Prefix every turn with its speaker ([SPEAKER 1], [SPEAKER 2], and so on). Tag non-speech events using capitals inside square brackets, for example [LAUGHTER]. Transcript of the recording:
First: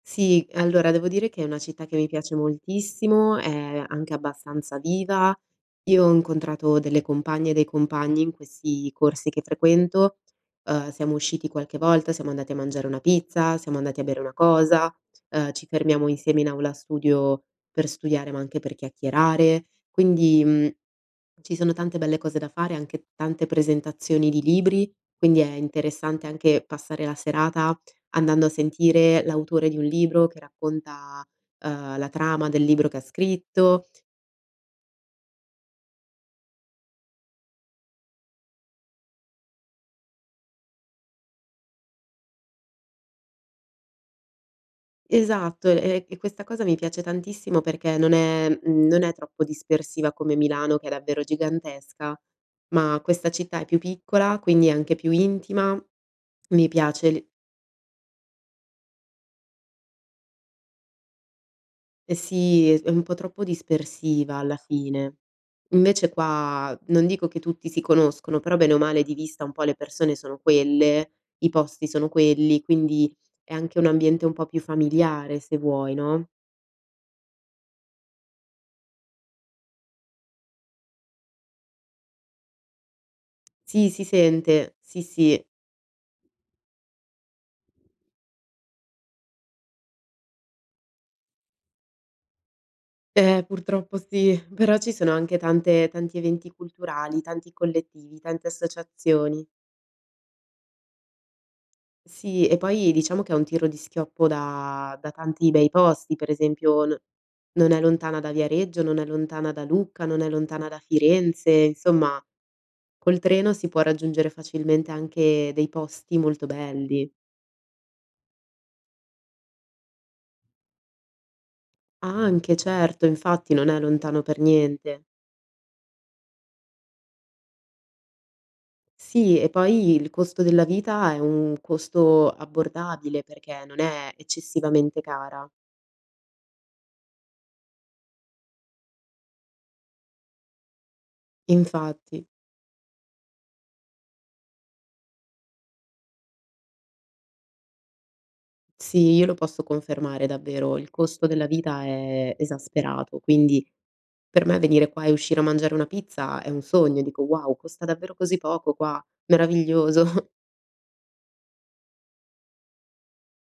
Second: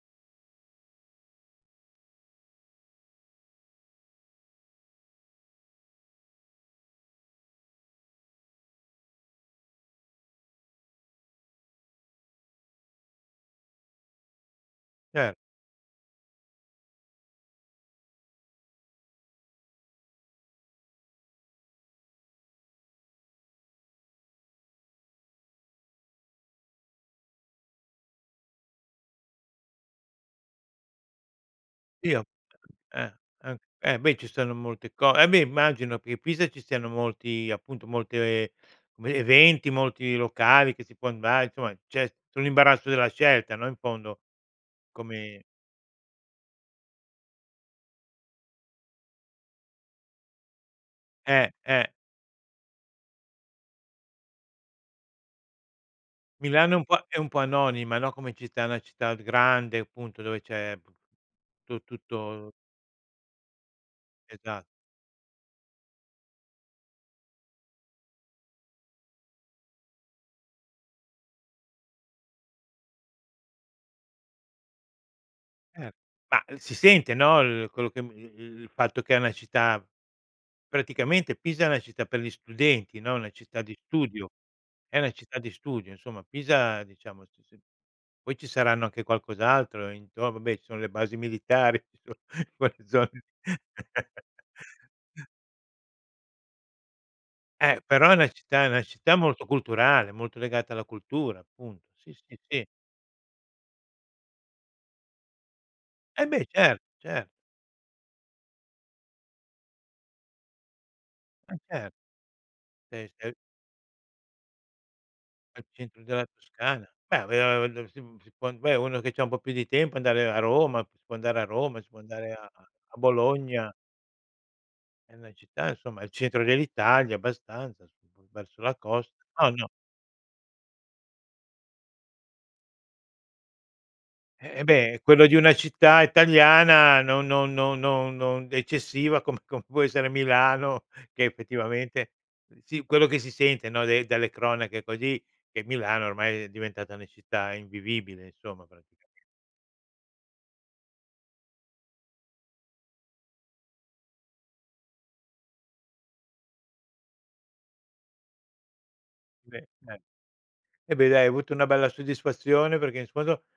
[SPEAKER 1] Sì, allora devo dire che è una città che mi piace moltissimo, è anche abbastanza viva. Io ho incontrato delle compagne e dei compagni in questi corsi che frequento. Ehm, siamo usciti qualche volta, siamo andati a mangiare una pizza, siamo andati a bere una cosa,
[SPEAKER 2] Cer
[SPEAKER 1] ehm, ci fermiamo insieme in aula studio per studiare, ma anche per chiacchierare. Quindi, uhm, ci sono tante belle cose da fare, anche tante presentazioni di libri, quindi è interessante anche passare la serata andando a sentire l'autore di un libro che racconta, ehm, la
[SPEAKER 2] Io
[SPEAKER 1] trama del libro che ha
[SPEAKER 2] ehm, ehm,
[SPEAKER 1] scritto
[SPEAKER 2] eh beh, ci stanno molte co eh, beh immagino che a Pisa ci siano molti, appunto, molte [SWALLOWS] le eventi, molti locali che si può andar insomma c'è su l'imbarazzo della scelta, no, in fondo. Come
[SPEAKER 1] Esatto, e e e questa cosa mi piace tantissimo, perché non è, uhm, non è troppo dispersiva come Milano, che è davvero
[SPEAKER 2] Eh, eh.
[SPEAKER 1] gigantesca, ma questa città è più piccola, quindi è anche più intima, mi
[SPEAKER 2] Milano è un po'
[SPEAKER 1] piace
[SPEAKER 2] è
[SPEAKER 1] l'i
[SPEAKER 2] un po' anonima, no, come città, è una città grande appunto dove c'è tu
[SPEAKER 1] E
[SPEAKER 2] tutto
[SPEAKER 1] sì, è è un po' troppo dispersiva alla
[SPEAKER 2] Esa
[SPEAKER 1] fine. Invece qua, non dico che tutti si conoscono, però bene o male di vista un po' le persone sono quelle, i posti sono quelli, quindi è anche un ambiente un po' più familiare se
[SPEAKER 2] Eh.
[SPEAKER 1] vuoi, no?
[SPEAKER 2] Ma, si sente no, l quello che [UNINTELLIGIBLE] il fatto che è una città Praticamente Pisa è una città per gli studenti no, una città di
[SPEAKER 1] Sì, si
[SPEAKER 2] studio.
[SPEAKER 1] sente,
[SPEAKER 2] È
[SPEAKER 1] sì,
[SPEAKER 2] una città
[SPEAKER 1] sì.
[SPEAKER 2] di studio, insomma, Pisa diciamo si si poi ci saranno anche qualcos'altro intor vabbè ci sono le basi militari [CHUCKLES] in quelle zone lì.
[SPEAKER 1] Ehm, purtroppo sì, però ci sono
[SPEAKER 2] [CHUCKLES]
[SPEAKER 1] anche tante tanti eventi culturali, tanti
[SPEAKER 2] Eh, però è
[SPEAKER 1] collettivi,
[SPEAKER 2] una
[SPEAKER 1] tante
[SPEAKER 2] città una città molto
[SPEAKER 1] associazioni.
[SPEAKER 2] culturale, molto legata alla cultura appunto. Sì, sì,
[SPEAKER 1] Sì, e
[SPEAKER 2] sì.
[SPEAKER 1] poi diciamo che è un tiro di schioppo da da tanti bei posti,
[SPEAKER 2] Eh
[SPEAKER 1] per
[SPEAKER 2] beh, cert
[SPEAKER 1] esempio no
[SPEAKER 2] cer
[SPEAKER 1] non è lontana da Viareggio, non è lontana da Lucca, non è lontana da Firenze,
[SPEAKER 2] E cer
[SPEAKER 1] insomma
[SPEAKER 2] Sì,
[SPEAKER 1] col
[SPEAKER 2] sì.
[SPEAKER 1] treno si può raggiungere facilmente anche
[SPEAKER 2] Al
[SPEAKER 1] dei
[SPEAKER 2] centro
[SPEAKER 1] posti
[SPEAKER 2] della
[SPEAKER 1] molto
[SPEAKER 2] Toscana.
[SPEAKER 1] belli.
[SPEAKER 2] Beh [UNINTELLIGIBLE] si si può beh, uno che c'ha un po' più di tempo andare a Roma, si può andare a Roma, si può andare a
[SPEAKER 1] Anche,
[SPEAKER 2] a
[SPEAKER 1] certo, infatti, non
[SPEAKER 2] Bologna.
[SPEAKER 1] è lontano per niente.
[SPEAKER 2] È una città insomma al centro dell'Italia, abbastanza, su [UNINTELLIGIBLE] verso la costa.
[SPEAKER 1] Sì,
[SPEAKER 2] No,
[SPEAKER 1] e
[SPEAKER 2] no.
[SPEAKER 1] poi il costo della vita è un costo abbordabile, perché non è
[SPEAKER 2] Eh beh,
[SPEAKER 1] eccessivamente
[SPEAKER 2] quello di
[SPEAKER 1] cara.
[SPEAKER 2] una città italiana, non non non non non eccessiva come come può essere Milano che effettivamente
[SPEAKER 1] Infatti.
[SPEAKER 2] sì, quello che si sente no dai dalle cronache così, che Milano ormai è diventata una città invivibile, insomma,
[SPEAKER 1] Sì,
[SPEAKER 2] praticamente.
[SPEAKER 1] io lo posso confermare davvero, il costo della vita è esasperato, quindi per me venire qua e uscire a mangiare una pizza è un sogno, dico: "Wow, costa davvero così poco qua,
[SPEAKER 2] Beh, ma
[SPEAKER 1] meraviglioso!" [CHUCKLES]
[SPEAKER 2] e beh, dai, hai avuto una bella soddisfazione perché infondo